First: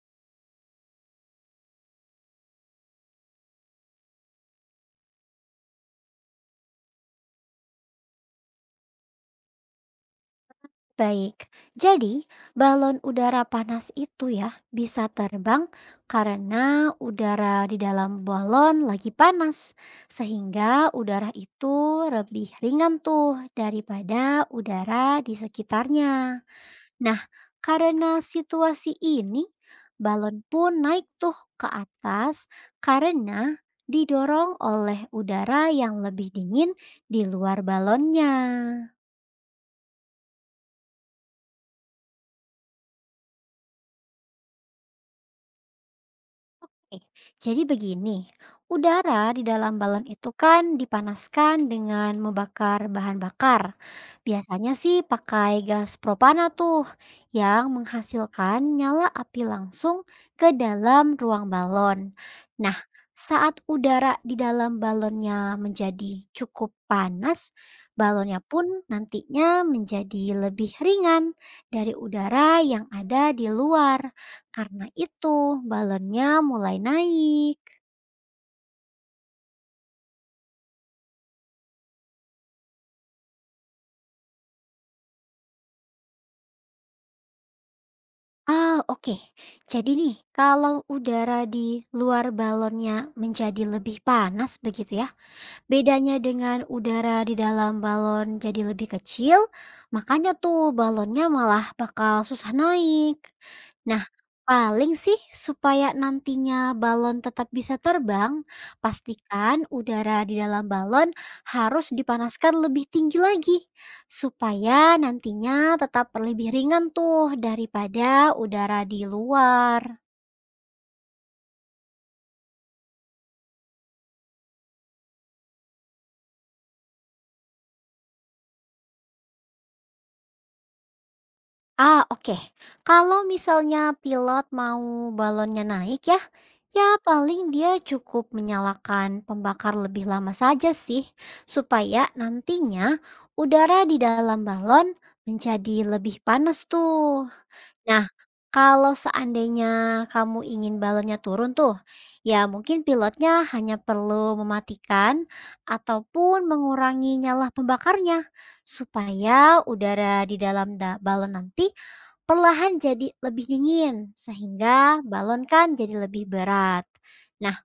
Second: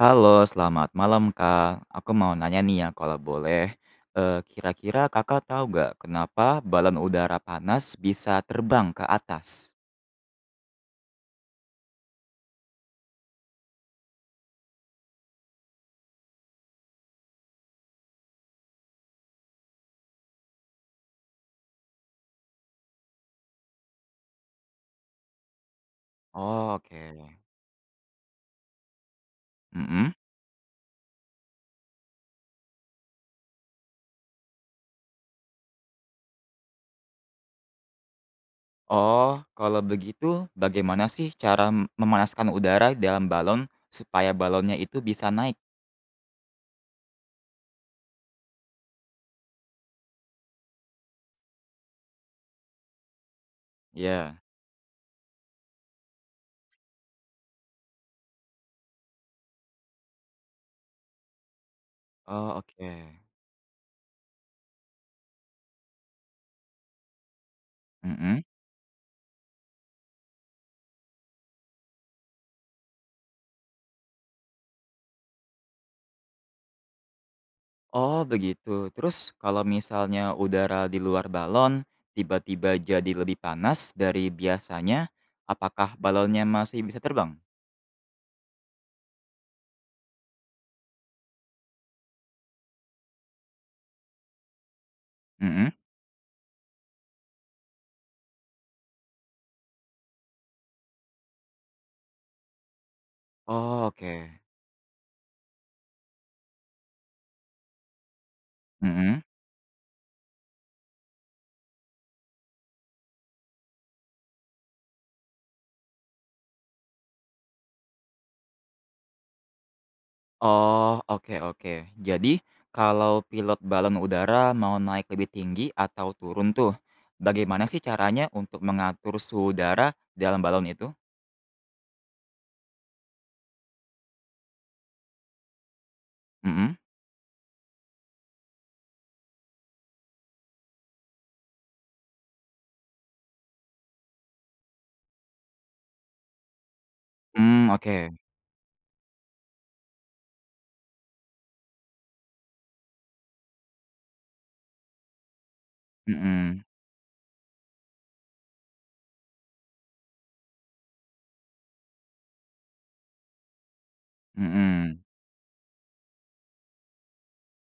Halo, selamat malam Kak. Aku mau nanya nih ya kalau boleh. Kira-kira Kakak tahu nggak kenapa balon udara panas bisa terbang ke atas? Baik, jadi balon udara panas itu ya bisa terbang karena udara di dalam balon lagi panas, sehingga udara itu lebih ringan tuh daripada udara di sekitarnya. Oh, Nah, oke. karena situasi ini, Mhm. balon pun naik tuh ke atas karena didorong oleh udara yang lebih dingin di luar balonnya. Oh, kalau begitu bagaimana sih cara memanaskan udara di dalam balon supaya balonnya itu bisa naik? Oke, jadi begini, udara di dalam balon itu kan dipanaskan dengan membakar bahan bakar. Ya. Biasanya sih pakai gas propana tuh yang menghasilkan nyala api langsung ke dalam ruang balon. Oh, Nah, oke. saat udara di dalam balonnya menjadi cukup panas, balonnya Mhm. pun nantinya menjadi lebih ringan dari udara yang ada di luar. Karena itu balonnya mulai naik. Oh begitu. Terus kalau misalnya udara di luar balon tiba-tiba jadi lebih panas dari biasanya, apakah balonnya masih bisa terbang? Ah, oke. Jadi nih, kalau udara di luar balonnya menjadi lebih panas begitu ya. Mhm. Bedanya dengan udara di dalam balon jadi lebih kecil, makanya tuh balonnya malah bakal susah naik. Oh Nah, oke. paling sih supaya nantinya balon tetap bisa terbang, Mhm. pastikan udara di dalam balon harus dipanaskan lebih tinggi lagi. Supaya nantinya tetap lebih ringan tuh daripada udara di luar. Oh, oke oke. Jadi kalau pilot balon udara mau naik lebih tinggi atau turun tuh, bagaimana sih caranya untuk mengatur suhu udara dalam balon itu? Ah, oke. Kalau misalnya pilot mau balonnya naik ya, Mhm. ya paling dia cukup menyalakan pembakar lebih lama saja sih, supaya nantinya udara di dalam balon menjadi lebih panas tuh. Mmm, oke. Nah, kalau seandainya kamu ingin balonnya turun tuh, ya mungkin pilotnya hanya perlu mematikan ataupun Mhm. mengurangi nyala pembakarnya supaya udara di dalam balon nanti perlahan jadi lebih dingin sehingga Mhm. balon kan jadi lebih berat. Nah,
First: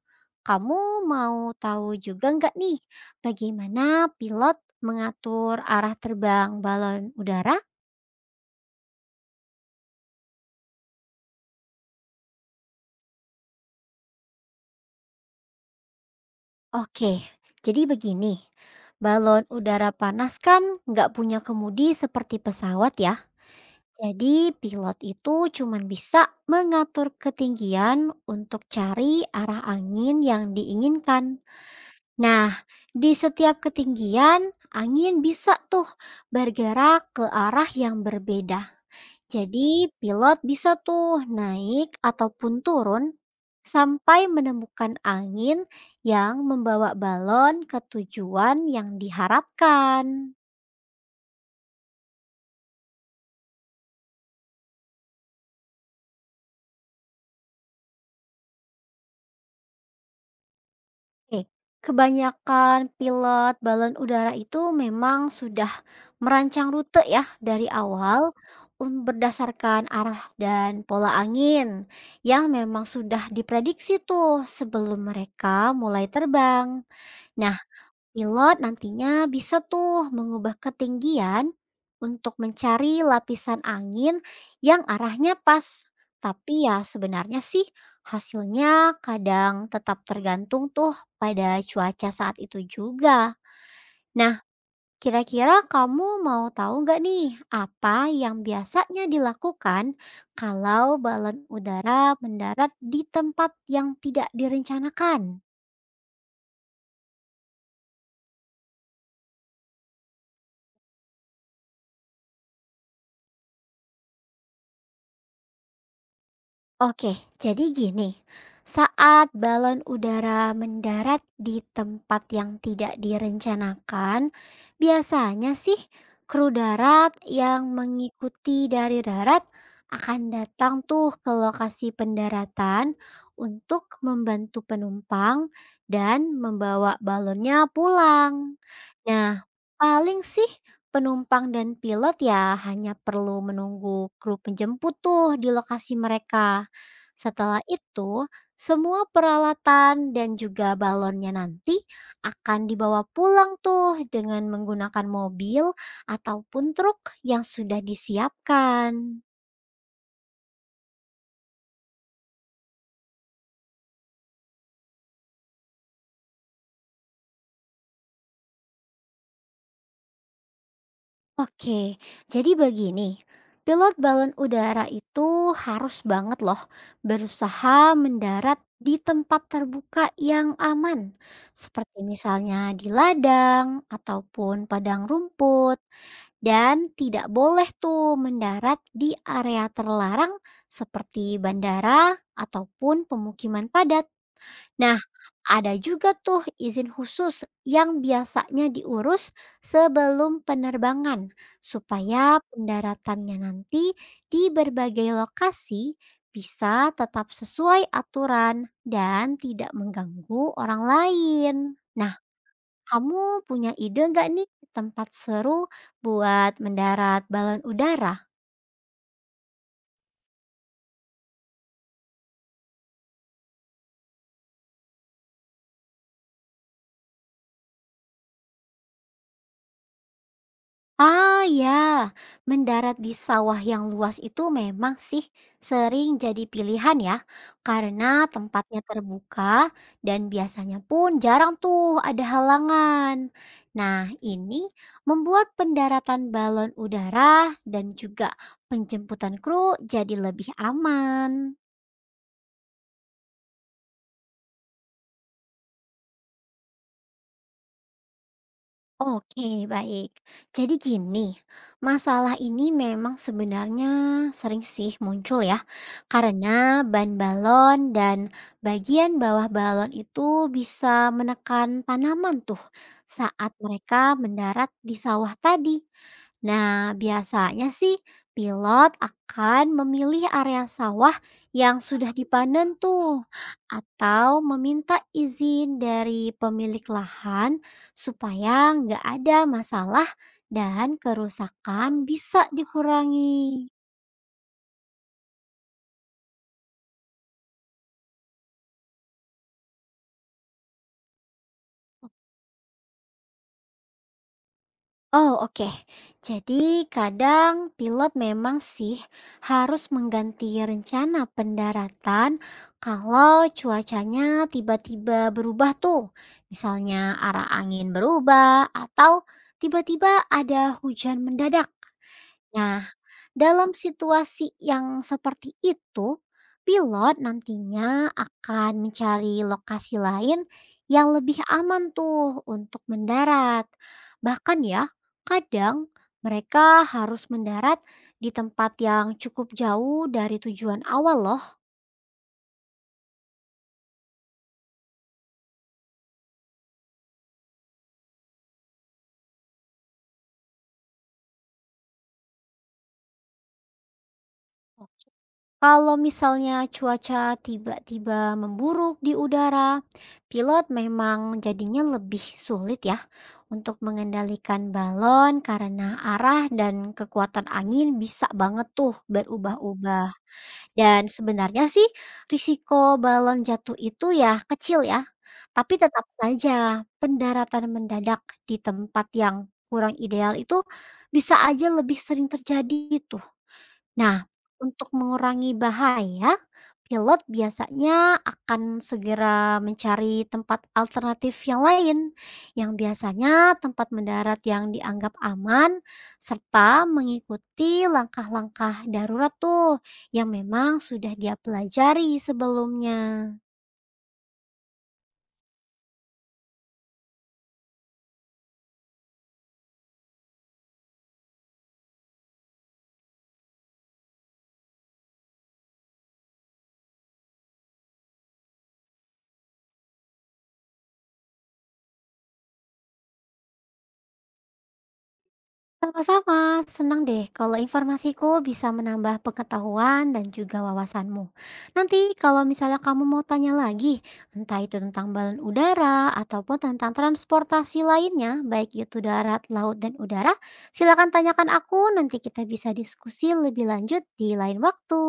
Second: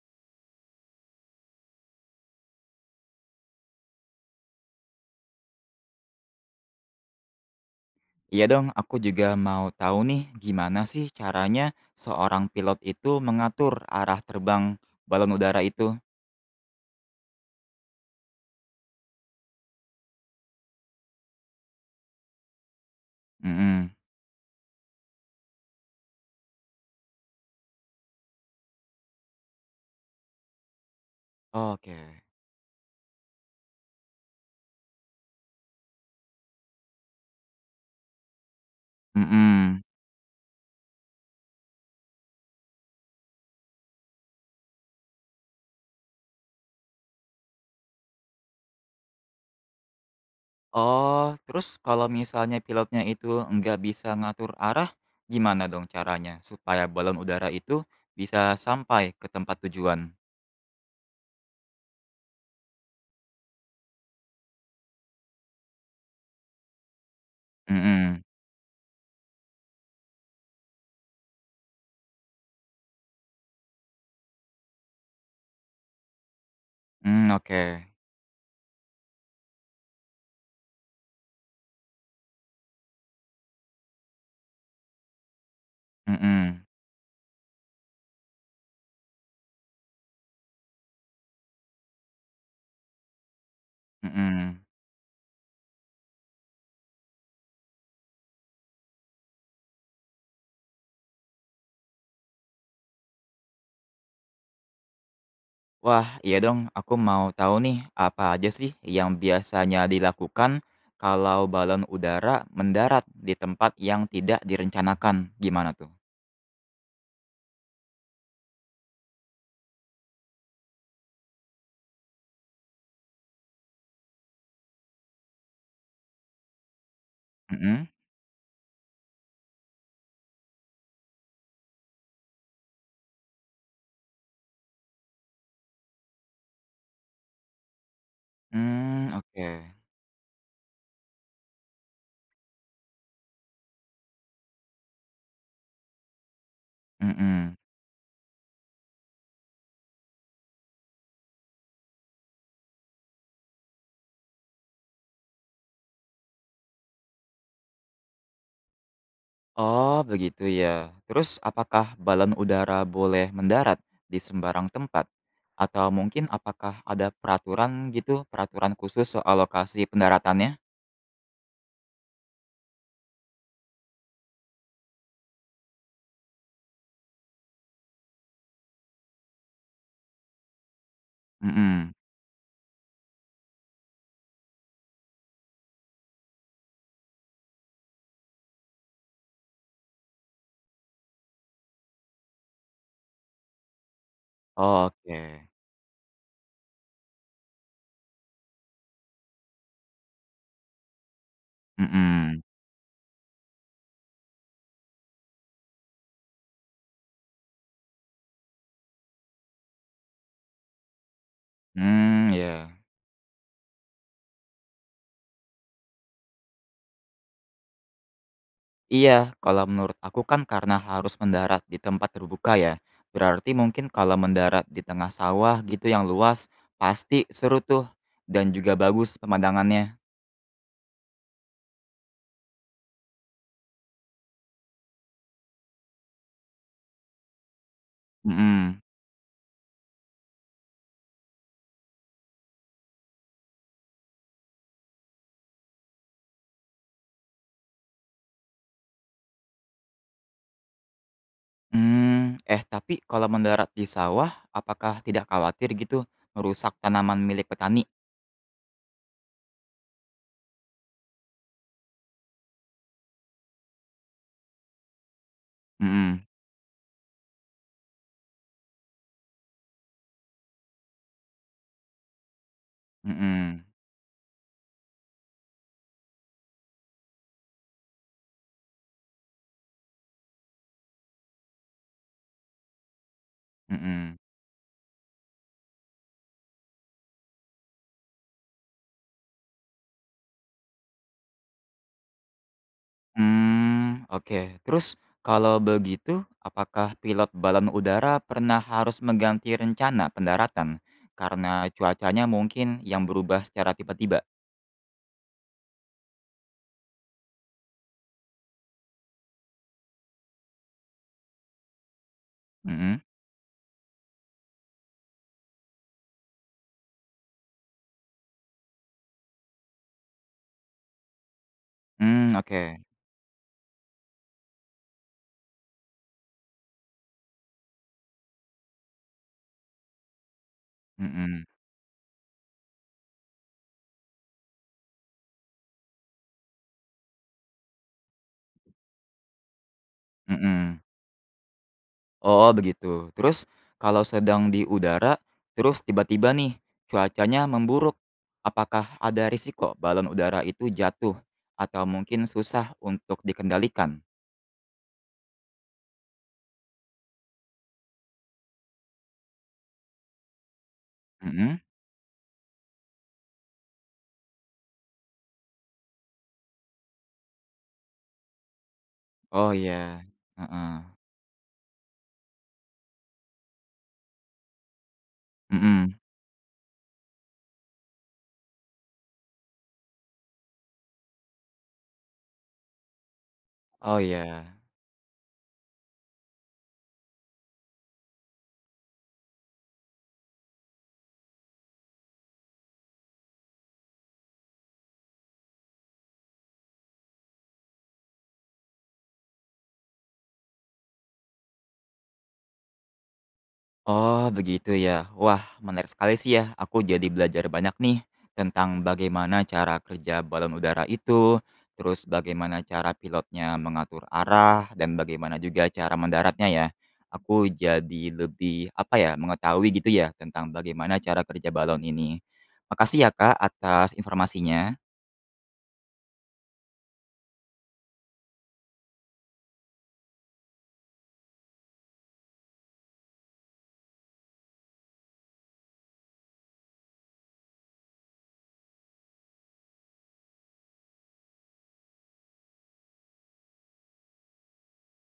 kamu mau tahu juga nggak nih bagaimana pilot mengatur arah terbang balon udara? Iya dong, aku juga mau tahu nih gimana sih caranya seorang pilot itu mengatur arah terbang balon udara itu? Oke, jadi begini. Balon udara panas kan nggak punya kemudi seperti pesawat ya. Mhm. Jadi pilot itu cuman bisa mengatur ketinggian untuk cari arah angin yang diinginkan. Oke. Nah, di setiap ketinggian, angin bisa tuh bergerak ke arah yang berbeda. Mhm. Jadi, pilot bisa tuh naik ataupun turun sampai menemukan angin yang membawa balon ke tujuan yang diharapkan. Oh, terus kalau misalnya pilotnya itu nggak bisa ngatur arah, gimana dong caranya supaya balon udara itu bisa sampai ke tempat tujuan? Oke, kebanyakan pilot balon udara itu memang sudah merancang rute ya dari awal Mhm. Berdasarkan arah dan pola angin yang memang sudah diprediksi tuh sebelum mereka mulai terbang. Mmm, Nah, oke. pilot nantinya bisa tuh mengubah ketinggian untuk mencari lapisan angin yang arahnya pas. Tapi Mhm. ya sebenarnya sih hasilnya kadang tetap tergantung tuh pada cuaca saat itu juga. Nah, Mhm. kira-kira kamu mau tahu nggak nih apa yang biasanya dilakukan kalau balon udara mendarat di tempat yang tidak direncanakan? Wah, iya dong. Aku mau tahu nih, apa aja sih yang biasanya dilakukan kalau balon udara mendarat di tempat yang tidak direncanakan? Gimana tuh? Oke, jadi gini, saat balon udara mendarat di tempat yang tidak direncanakan, biasanya sih kru darat yang Mhm. mengikuti dari darat akan datang tuh ke lokasi pendaratan untuk membantu penumpang dan membawa balonnya pulang. Mmm, Nah, oke. paling sih penumpang dan pilot ya hanya perlu menunggu kru penjemput tuh di lokasi mereka. Mhm. Setelah itu, semua peralatan dan juga balonnya nanti akan dibawa pulang tuh dengan menggunakan mobil ataupun truk yang sudah disiapkan. Oh, begitu ya. Terus apakah balon udara boleh mendarat di sembarang tempat? Atau mungkin apakah ada peraturan gitu, peraturan khusus soal lokasi pendaratannya? Oke, jadi begini. Pilot balon udara itu harus banget loh berusaha mendarat di tempat terbuka yang aman, Mhm. seperti misalnya di ladang ataupun padang rumput. Dan tidak boleh tuh mendarat di area terlarang seperti bandara ataupun pemukiman padat. Nah, Oke. ada juga tuh izin khusus yang biasanya diurus sebelum penerbangan supaya Mhm. pendaratannya nanti di berbagai lokasi bisa tetap sesuai aturan dan tidak mengganggu orang lain. Hmm, ya. Kamu punya ide nggak nih tempat seru buat mendarat balon udara? Iya, kalau menurut aku kan karena harus mendarat di tempat terbuka ya. Berarti mungkin kalau mendarat di tengah sawah gitu yang luas, pasti seru tuh dan juga bagus pemandangannya. Ah ya, mendarat di sawah yang luas itu memang sih sering jadi pilihan ya, karena Mhm. tempatnya terbuka dan biasanya pun jarang tuh ada halangan. Nah, ini membuat pendaratan balon udara dan juga penjemputan kru jadi lebih aman. Hmm. Eh, tapi kalau mendarat di sawah, apakah tidak khawatir gitu merusak tanaman milik petani? Oke, baik. Jadi gini, masalah ini memang sebenarnya sering sih muncul ya, Mhm, karena ban balon dan bagian bawah balon itu bisa menekan tanaman tuh saat mhm, mereka mendarat di sawah tadi. Nah, biasanya sih pilot akan memilih area sawah yang sudah dipanen tuh mhm. atau meminta izin dari pemilik lahan supaya nggak ada masalah dan kerusakan bisa dikurangi. Hmm, oke. Terus kalau begitu, apakah pilot balon udara pernah harus mengganti rencana pendaratan karena cuacanya mungkin yang berubah secara tiba-tiba? Oh, oke. Jadi, kadang pilot memang sih harus mengganti rencana pendaratan Mhm. kalau cuacanya tiba-tiba berubah tuh. Misalnya arah angin berubah atau tiba-tiba ada hujan mendadak. Mmm, oke. Nah, dalam situasi yang seperti itu, pilot nantinya akan mencari lokasi lain yang lebih Mhm aman tuh untuk mendarat. Bahkan ya, kadang mereka harus mendarat di tempat yang cukup jauh dari mhm. tujuan awal loh. Oh, begitu. Terus kalau sedang di udara, terus tiba-tiba nih cuacanya memburuk, apakah ada risiko balon udara itu jatuh atau mungkin susah untuk dikendalikan? Kalau misalnya cuaca tiba-tiba memburuk di udara, pilot memang Mhm. jadinya lebih sulit ya untuk mengendalikan balon karena arah dan kekuatan angin bisa banget tuh Oh, iya. berubah-ubah. Heeh. Dan sebenarnya sih risiko balon jatuh itu ya kecil ya, tapi Mhm. tetap saja pendaratan mendadak di tempat yang kurang ideal itu bisa aja lebih sering terjadi itu. Oh Nah, ya. untuk mengurangi bahaya, pilot biasanya akan segera mencari tempat alternatif yang lain, yang biasanya tempat mendarat yang dianggap aman, serta mengikuti langkah-langkah darurat tuh yang memang sudah dia pelajari sebelumnya. Oh begitu ya. Wah, menarik sekali sih ya, aku jadi belajar banyak nih tentang bagaimana cara kerja balon udara itu, terus bagaimana cara pilotnya mengatur arah, dan bagaimana juga cara mendaratnya ya. Aku jadi lebih apa ya, mengetahui gitu ya tentang bagaimana cara kerja balon ini. Makasih ya Kak atas informasinya. Sama-sama, senang deh kalau informasiku bisa menambah pengetahuan dan juga wawasanmu. Nanti kalau misalnya kamu mau tanya lagi, entah itu tentang balon udara ataupun tentang transportasi lainnya, baik itu darat, laut, dan udara, silakan tanyakan aku, nanti kita bisa diskusi lebih lanjut di lain waktu.